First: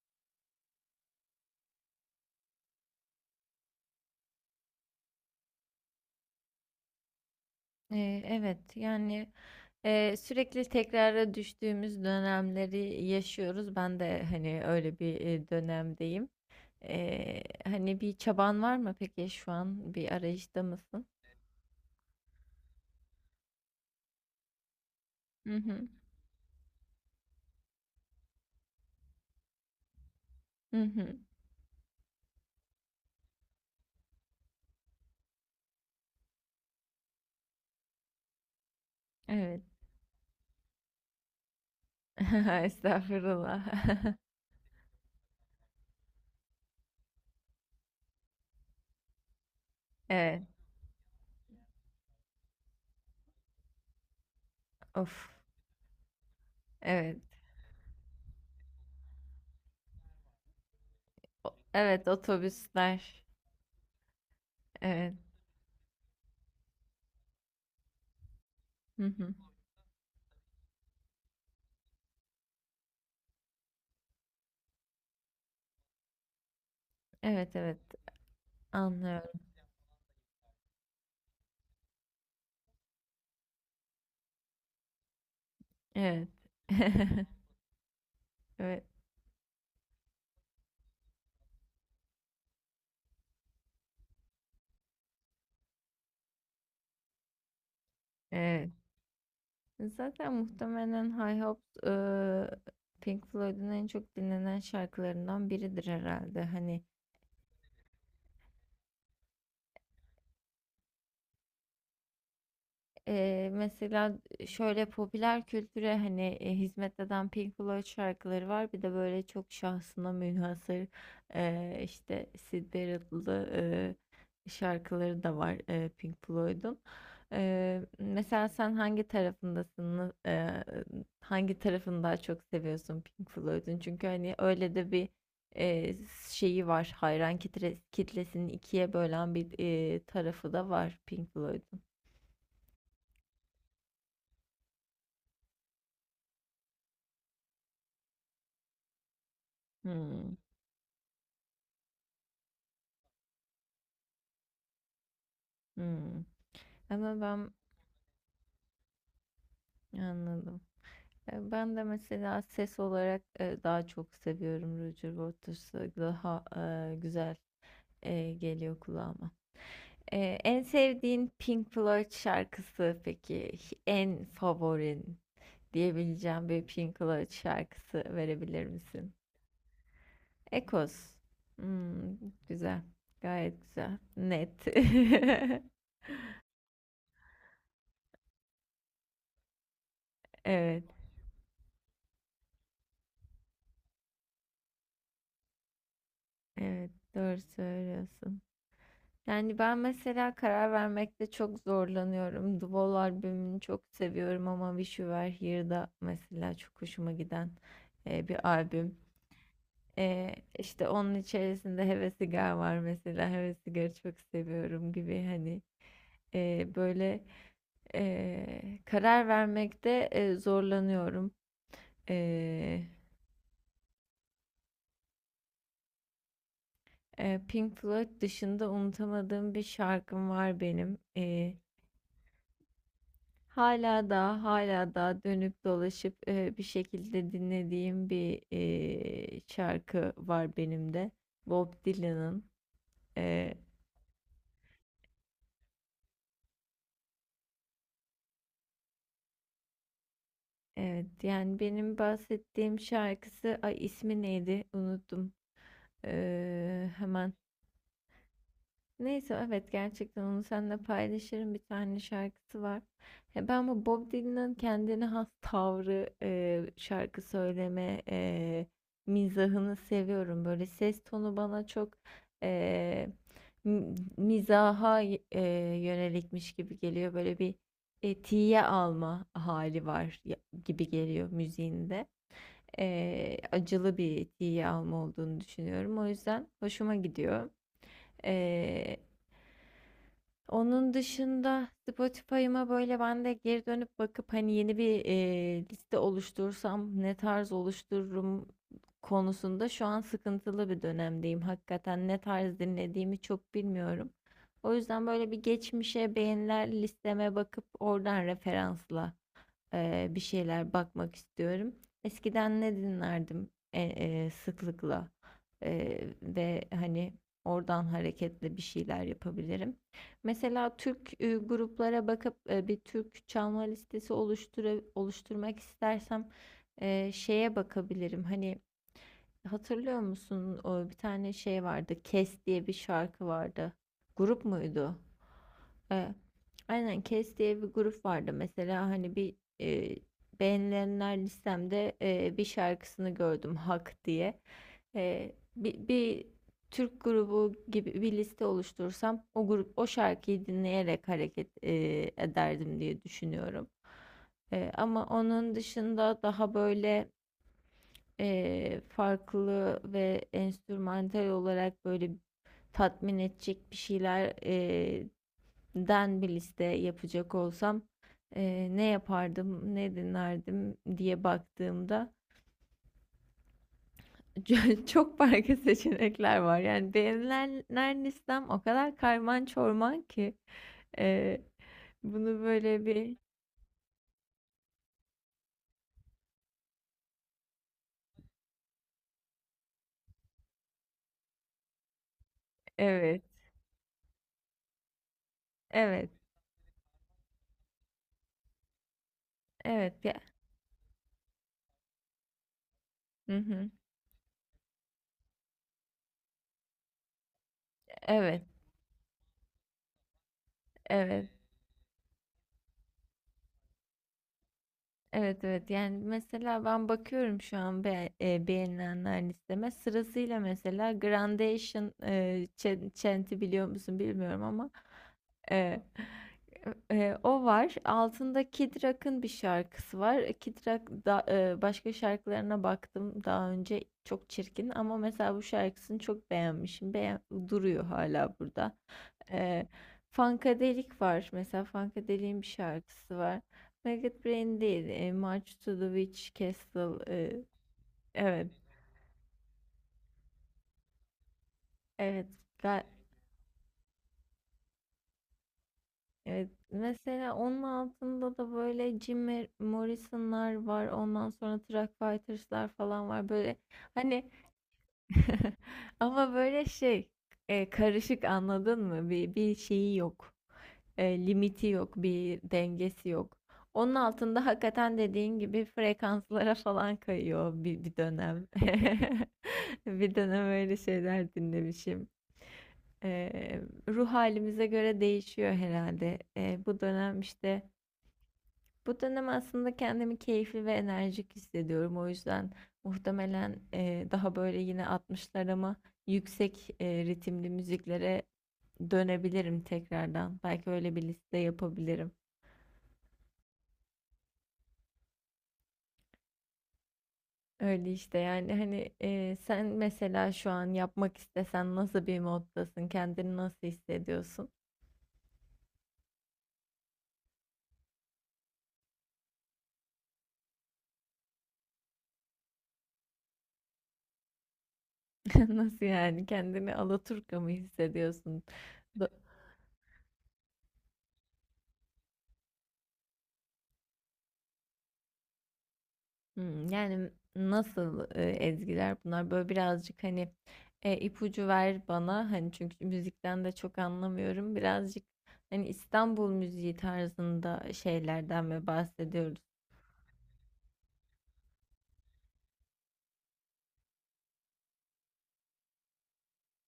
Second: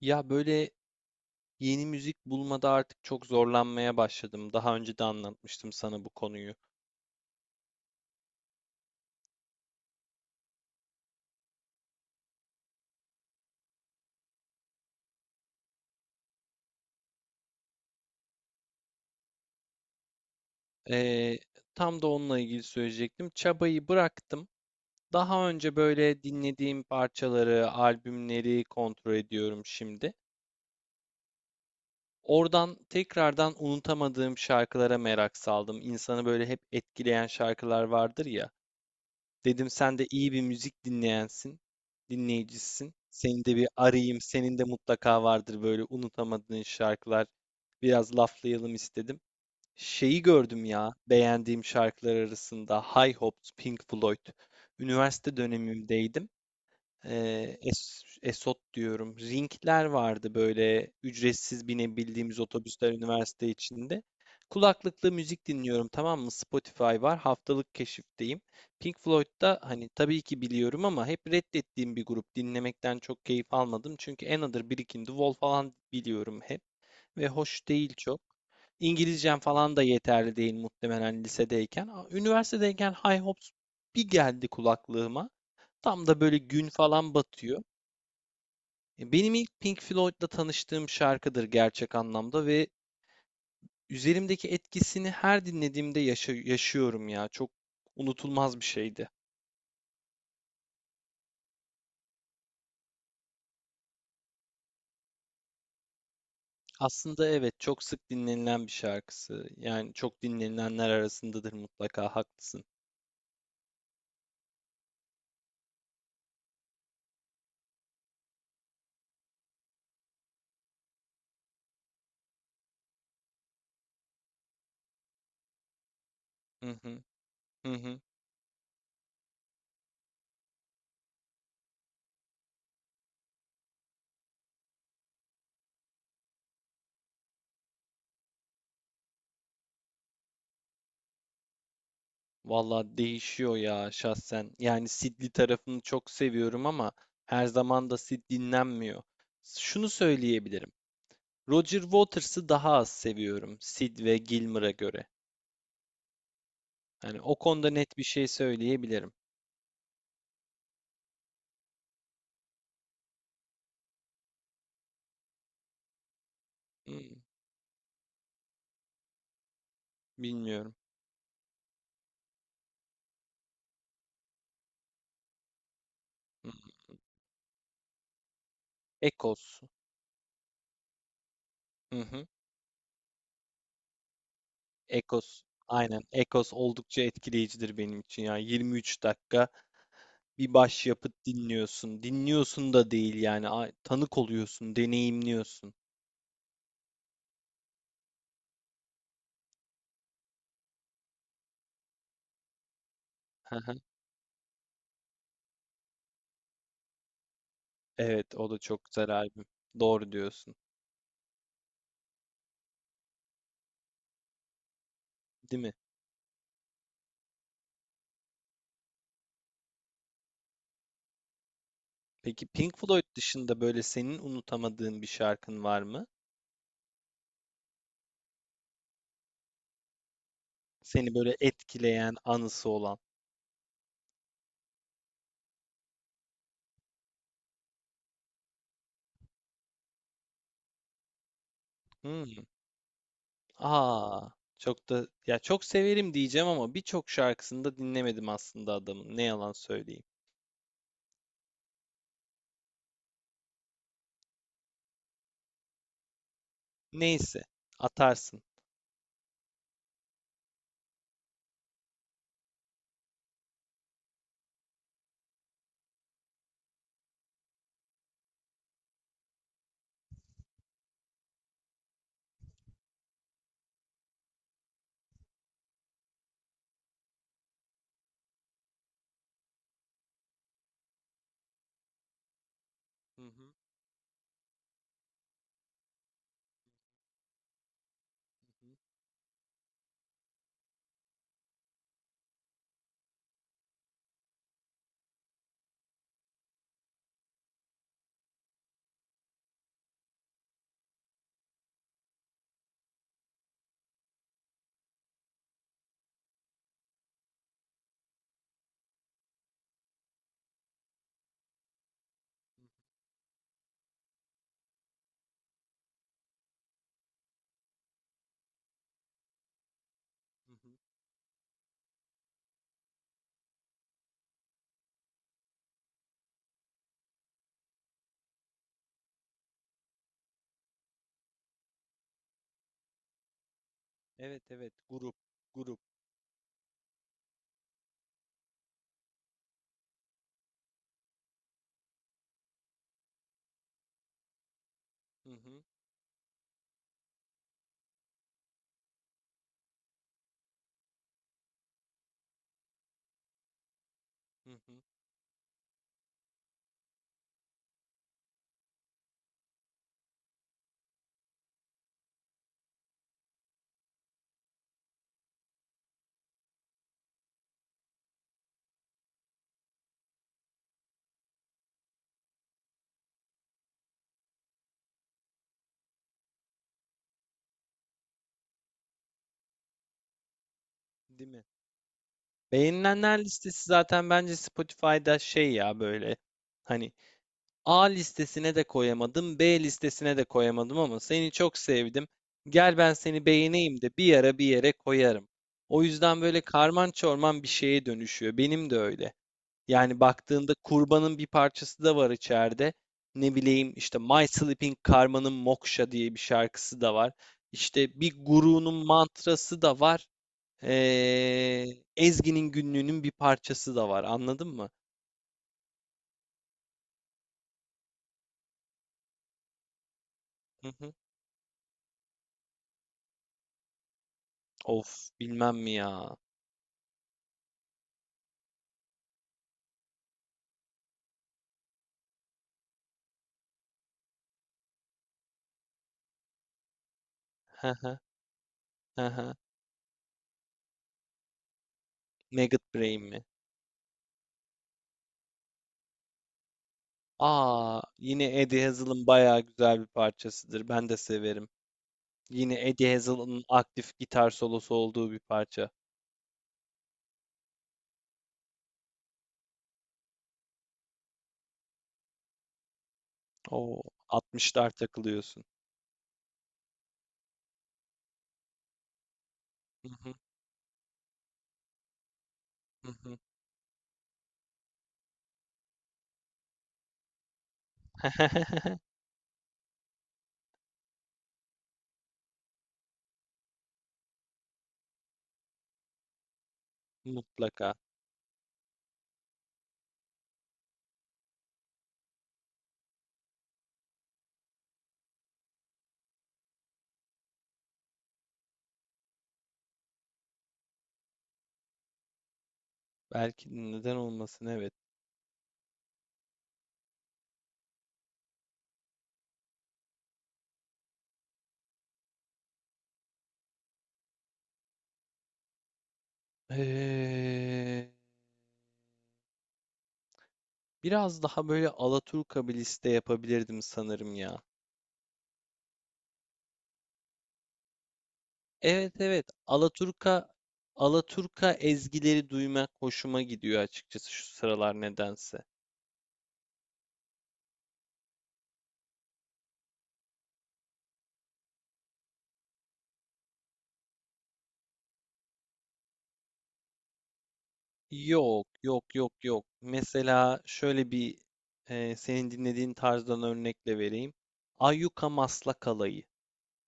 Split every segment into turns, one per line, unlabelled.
Ya böyle yeni müzik bulmada artık çok zorlanmaya başladım. Daha önce de anlatmıştım sana bu konuyu.
Evet, yani sürekli tekrara düştüğümüz dönemleri yaşıyoruz. Ben de hani öyle bir dönemdeyim. Hani bir çaban var mı peki? Şu an bir arayışta mısın?
Ee, Tam da onunla ilgili söyleyecektim. Çabayı bıraktım. Daha
Hı
önce
hı.
böyle dinlediğim parçaları, albümleri kontrol ediyorum şimdi.
Hı hı.
Oradan tekrardan unutamadığım şarkılara merak saldım. İnsanı böyle hep etkileyen şarkılar vardır ya.
Evet.
Dedim sen de iyi bir müzik dinleyensin, dinleyicisin. Seni de
Estağfurullah.
bir arayayım. Senin de mutlaka vardır böyle unutamadığın şarkılar. Biraz laflayalım istedim. Şeyi
Evet.
gördüm ya, beğendiğim şarkılar arasında High Hopes, Pink Floyd.
Of.
Üniversite dönemimdeydim.
Evet.
Es Esot diyorum. Ringler vardı böyle, ücretsiz
Evet,
binebildiğimiz otobüsler
otobüsler.
üniversite içinde. Kulaklıkla
Evet.
müzik dinliyorum, tamam mı? Spotify var. Haftalık keşifteyim. Pink
Hı hı.
Floyd'da hani tabii ki biliyorum ama hep reddettiğim bir grup. Dinlemekten çok keyif almadım. Çünkü Another, Brick in the Wall falan biliyorum hep. Ve
Evet,
hoş
evet,
değil çok. İngilizcem
anlıyorum.
falan da yeterli değil muhtemelen lisedeyken. Üniversitedeyken High Hopes bir geldi kulaklığıma. Tam da
Evet.
böyle gün falan batıyor.
Evet.
Benim ilk Pink Floyd'la tanıştığım şarkıdır gerçek anlamda ve üzerimdeki etkisini her dinlediğimde yaşıyorum ya. Çok unutulmaz bir
Evet.
şeydi.
Zaten muhtemelen High Hopes, Pink Floyd'un en çok dinlenen şarkılarından biridir herhalde. Hani,
Aslında evet, çok sık dinlenilen bir şarkısı. Yani çok dinlenilenler arasındadır mutlaka, haklısın.
Mesela şöyle popüler kültüre hani hizmet eden Pink Floyd şarkıları var. Bir de böyle çok şahsına münhasır, işte Syd Barrett'lı şarkıları da var Pink
Hı
Floyd'un.
hı, hı hı.
Mesela sen hangi tarafındasın? Hangi tarafını daha çok seviyorsun Pink Floyd'un? Çünkü hani öyle de bir eee, şeyi var. Hayran kitlesini ikiye bölen bir tarafı da var Pink Floyd'un.
Valla değişiyor ya şahsen. Yani Sid'li tarafını çok seviyorum ama her zaman da Sid dinlenmiyor. Şunu
Hmm.
söyleyebilirim. Roger Waters'ı daha az seviyorum Sid ve Gilmour'a göre.
Hımm.
Yani
Ama
o
ben
konuda net bir şey söyleyebilirim.
Anladım. Ben de mesela ses olarak, daha çok seviyorum Roger Waters'ı. Daha,
Hmm,
güzel, geliyor kulağıma. En
bilmiyorum.
sevdiğin Pink Floyd şarkısı peki? En favorin diyebileceğim bir
Hmm.
Pink Floyd şarkısı verebilir misin?
Eccles.
Echoes.
Hı
Hımm,
hı.
güzel. Gayet güzel. Net.
Eccles. Aynen. Eccles oldukça etkileyicidir benim için ya. 23 dakika bir
Evet,
başyapıt dinliyorsun. Dinliyorsun da değil yani. Tanık oluyorsun, deneyimliyorsun.
evet. Doğru söylüyorsun. Yani ben mesela karar vermekte çok zorlanıyorum. The Wall
Hı
albümünü
hı.
çok seviyorum, ama Wish You Were Here'da mesela çok hoşuma giden
Evet,
bir
o da çok
albüm.
güzel albüm. Doğru diyorsun.
İşte onun içerisinde Heves Sigar var mesela. Heves Sigar'ı çok seviyorum gibi, hani,
Değil mi?
böyle karar vermekte zorlanıyorum.
Peki Pink
E,
Floyd dışında böyle senin unutamadığın bir şarkın var mı?
Pink Floyd dışında unutamadığım bir şarkım var benim.
Seni böyle etkileyen, anısı olan.
Hala da, hala da dönüp dolaşıp, bir şekilde dinlediğim bir, şarkı var benim de. Bob
Hmm.
Dylan'ın. Eee,
Aa, Çok da ya, çok severim diyeceğim ama birçok şarkısını da dinlemedim aslında adamın. Ne yalan söyleyeyim.
evet, yani benim bahsettiğim şarkısı, ay, ismi neydi? Unuttum. Hemen
Neyse, atarsın.
Neyse, evet, gerçekten onu seninle paylaşırım. Bir tane şarkısı var. Ya ben bu Bob Dylan'ın kendine has tavrı, şarkı söyleme mizahını seviyorum. Böyle ses tonu bana çok e, mizaha yönelikmiş gibi geliyor. Böyle bir tiye alma hali var, gibi geliyor müziğinde.
Hı hı,
Acılı bir tiye alma olduğunu düşünüyorum. O yüzden hoşuma gidiyor.
hı hı,
Onun dışında Spotify'ıma böyle ben de geri dönüp bakıp, hani yeni bir liste oluştursam ne tarz oluştururum konusunda şu an sıkıntılı bir dönemdeyim. Hakikaten ne tarz dinlediğimi çok bilmiyorum. O yüzden böyle bir geçmişe, beğeniler listeme bakıp oradan referansla bir şeyler bakmak istiyorum. Eskiden ne dinlerdim sıklıkla, ve hani oradan hareketle bir şeyler yapabilirim.
hı hı.
Mesela Türk gruplara bakıp bir Türk çalma listesi oluşturmak istersem şeye bakabilirim. Hani, hatırlıyor musun? O bir tane şey vardı. Kes diye bir şarkı vardı.
Evet
Grup
evet,
muydu?
grup, grup.
Ee, aynen, Kes diye bir grup vardı. Mesela hani bir e, beğenilenler listemde bir şarkısını gördüm, Hak diye.
Hı
Ee,
hı,
bir, bir Türk grubu gibi bir liste oluşturursam, o grup o şarkıyı dinleyerek hareket ederdim diye düşünüyorum.
hı hı.
Ama onun dışında daha böyle farklı ve enstrümantal olarak böyle tatmin edecek bir şeyler den bir liste yapacak olsam ne yapardım, ne dinlerdim diye baktığımda çok farklı seçenekler var. Yani beğenilenler listem o kadar karman çorman ki,
Değil
eee,
mi?
bunu böyle bir
Beğenilenler listesi zaten bence Spotify'da şey ya böyle, hani A listesine de koyamadım, B listesine de koyamadım ama seni çok sevdim. Gel ben
Evet,
seni beğeneyim de bir ara bir yere koyarım. O
evet,
yüzden böyle karman çorman bir şeye dönüşüyor. Benim de öyle. Yani
evet ya.
baktığında kurbanın bir parçası da var içeride. Ne
Hı hı.
bileyim işte, My Sleeping Karma'nın Moksha diye bir şarkısı da var. İşte bir
Evet,
gurunun mantrası da var.
evet.
Ee, Ezgi'nin günlüğünün bir parçası da var. Anladın mı?
Evet, evet, yani mesela ben bakıyorum şu an beğenilenler listeme sırasıyla,
Hı
mesela
hı.
Grandation, Chant'i biliyor musun bilmiyorum ama,
Of, bilmem mi
e,
ya.
o var, altında Kid Rock'ın bir şarkısı var. Kid Rock da, başka şarkılarına baktım daha önce, çok çirkin, ama mesela bu şarkısını çok beğenmişim. Beğen duruyor hala burada.
Hı hı.
e, Funkadelic var mesela, Funkadelic'in bir
Maggot Brain
şarkısı
mi?
var. Maggot Brain değil. March to the Witch Castle.
Aa, yine
Evet.
Eddie Hazel'ın bayağı güzel bir parçasıdır. Ben de severim.
Evet.
Yine
ga-
Eddie Hazel'ın aktif gitar solosu olduğu bir parça.
evet. Mesela onun altında da böyle Jim Morrison'lar var. Ondan sonra Truck Fighters'lar falan var. Böyle
Oo,
hani
60'lar takılıyorsun.
ama böyle şey, karışık, anladın mı? Bir
Hı
şeyi
hı,
yok. Limiti yok, bir
hı
dengesi
hı.
yok. Onun altında hakikaten dediğin gibi frekanslara falan kayıyor bir dönem. Bir dönem öyle şeyler dinlemişim. E, Ruh halimize göre değişiyor herhalde. Bu dönem işte.
Mutlaka.
Bu dönem aslında kendimi keyifli ve enerjik hissediyorum. O yüzden muhtemelen daha böyle yine 60'larıma, yüksek ritimli müziklere dönebilirim tekrardan. Belki öyle bir liste yapabilirim.
Belki, neden olmasın, evet.
Öyle işte, yani hani sen mesela şu an yapmak istesen nasıl bir moddasın? Kendini nasıl hissediyorsun?
Ee, Biraz daha böyle Alaturka bir liste yapabilirdim sanırım ya.
Nasıl yani? Kendini Alaturka mı hissediyorsun?
Evet
Do-
evet, Alaturka, Alaturka ezgileri duymak hoşuma gidiyor açıkçası şu sıralar nedense.
Hımm, yani nasıl, ezgiler bunlar? Böyle birazcık, hani, ipucu ver bana. Hani, çünkü müzikten de çok anlamıyorum. Birazcık, hani, İstanbul müziği tarzında şeylerden
Yok,
mi
yok, yok,
bahsediyoruz?
yok. Mesela şöyle bir, senin dinlediğin tarzdan örnekle vereyim. Ayyuka Maslak Alayı.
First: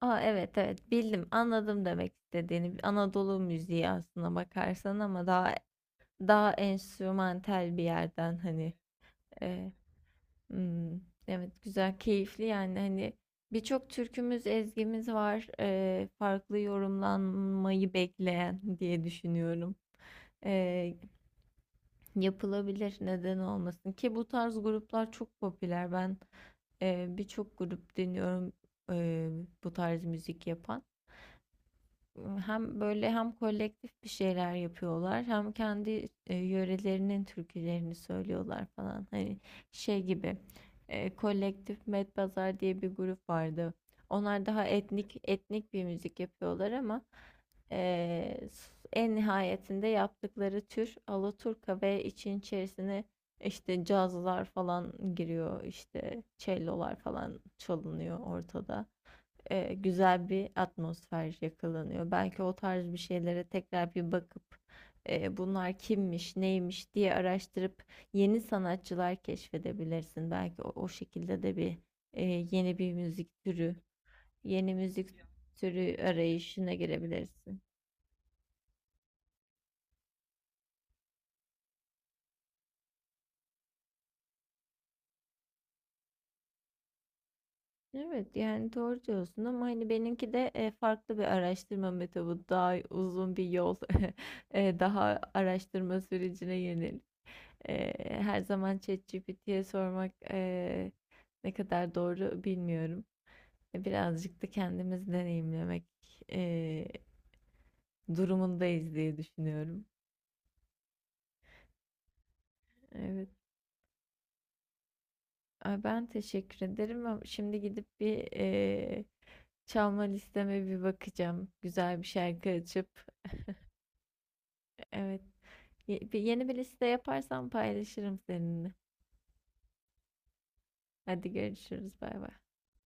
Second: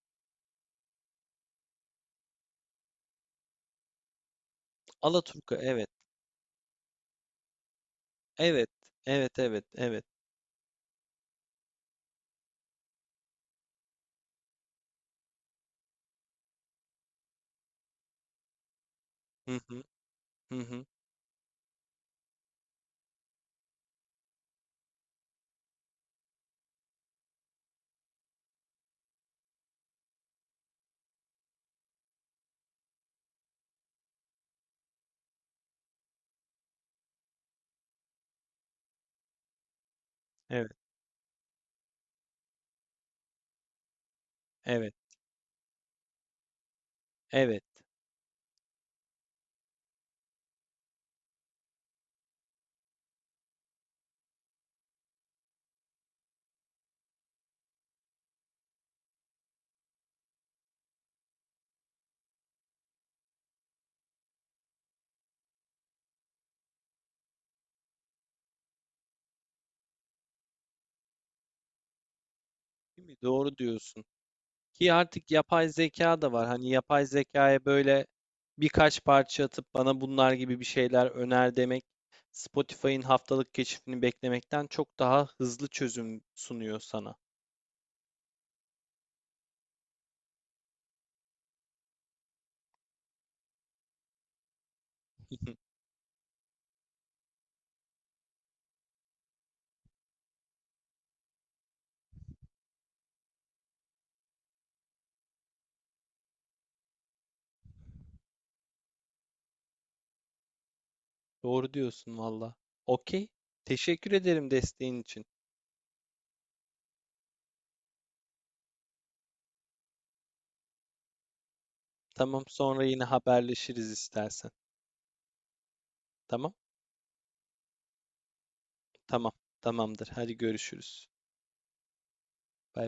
A, evet, evet, bildim, anladım demek istediğini. Anadolu müziği aslına bakarsan, ama daha
Alaturka, evet.
daha enstrümantal bir yerden,
Evet,
hani,
evet, evet,
e,
evet.
Hmm, evet, güzel, keyifli, yani hani birçok türkümüz, ezgimiz var. Farklı yorumlanmayı bekleyen diye
Hı
düşünüyorum.
hı, hı hı.
Eee, Yapılabilir, neden olmasın ki, bu tarz gruplar çok popüler. Ben birçok grup dinliyorum, eee, bu tarz müzik yapan. Hem böyle, hem kolektif bir şeyler yapıyorlar, hem kendi yörelerinin türkülerini söylüyorlar falan. Hani şey gibi,
Evet,
kolektif, Medpazar diye bir grup vardı. Onlar daha
evet,
etnik etnik bir müzik yapıyorlar, ama
evet.
e, en nihayetinde yaptıkları tür Alaturka ve için içerisine işte cazlar falan giriyor, işte cellolar falan çalınıyor ortada, güzel bir atmosfer yakalanıyor. Belki o tarz bir şeylere tekrar bir bakıp, bunlar kimmiş, neymiş diye araştırıp yeni sanatçılar keşfedebilirsin. Belki o şekilde de bir e, yeni bir
Değil mi?
müzik
Doğru
türü,
diyorsun.
yeni
Ki
müzik
artık yapay
türü
zeka da var. Hani
arayışına
yapay
girebilirsin.
zekaya böyle birkaç parça atıp bana bunlar gibi bir şeyler öner demek, Spotify'ın haftalık keşfini beklemekten çok daha hızlı çözüm sunuyor sana.
Evet, yani doğru diyorsun, ama hani benimki de farklı bir araştırma metodu, daha uzun bir yol, daha araştırma sürecine yönelik. Her zaman ChatGPT'ye sormak ne kadar doğru bilmiyorum. Birazcık da kendimiz deneyimlemek eee, durumundayız diye düşünüyorum.
Doğru diyorsun valla.
Evet.
Okey. Teşekkür ederim desteğin için.
Ay, ben teşekkür ederim, ama şimdi gidip bir çalma listeme bir bakacağım. Güzel bir
Tamam,
şarkı
sonra
açıp.
yine haberleşiriz istersen.
Evet. Yeni
Tamam?
bir liste yaparsam paylaşırım seninle.
Tamam. Tamamdır. Hadi görüşürüz.
Hadi görüşürüz. Bay bay.
Bay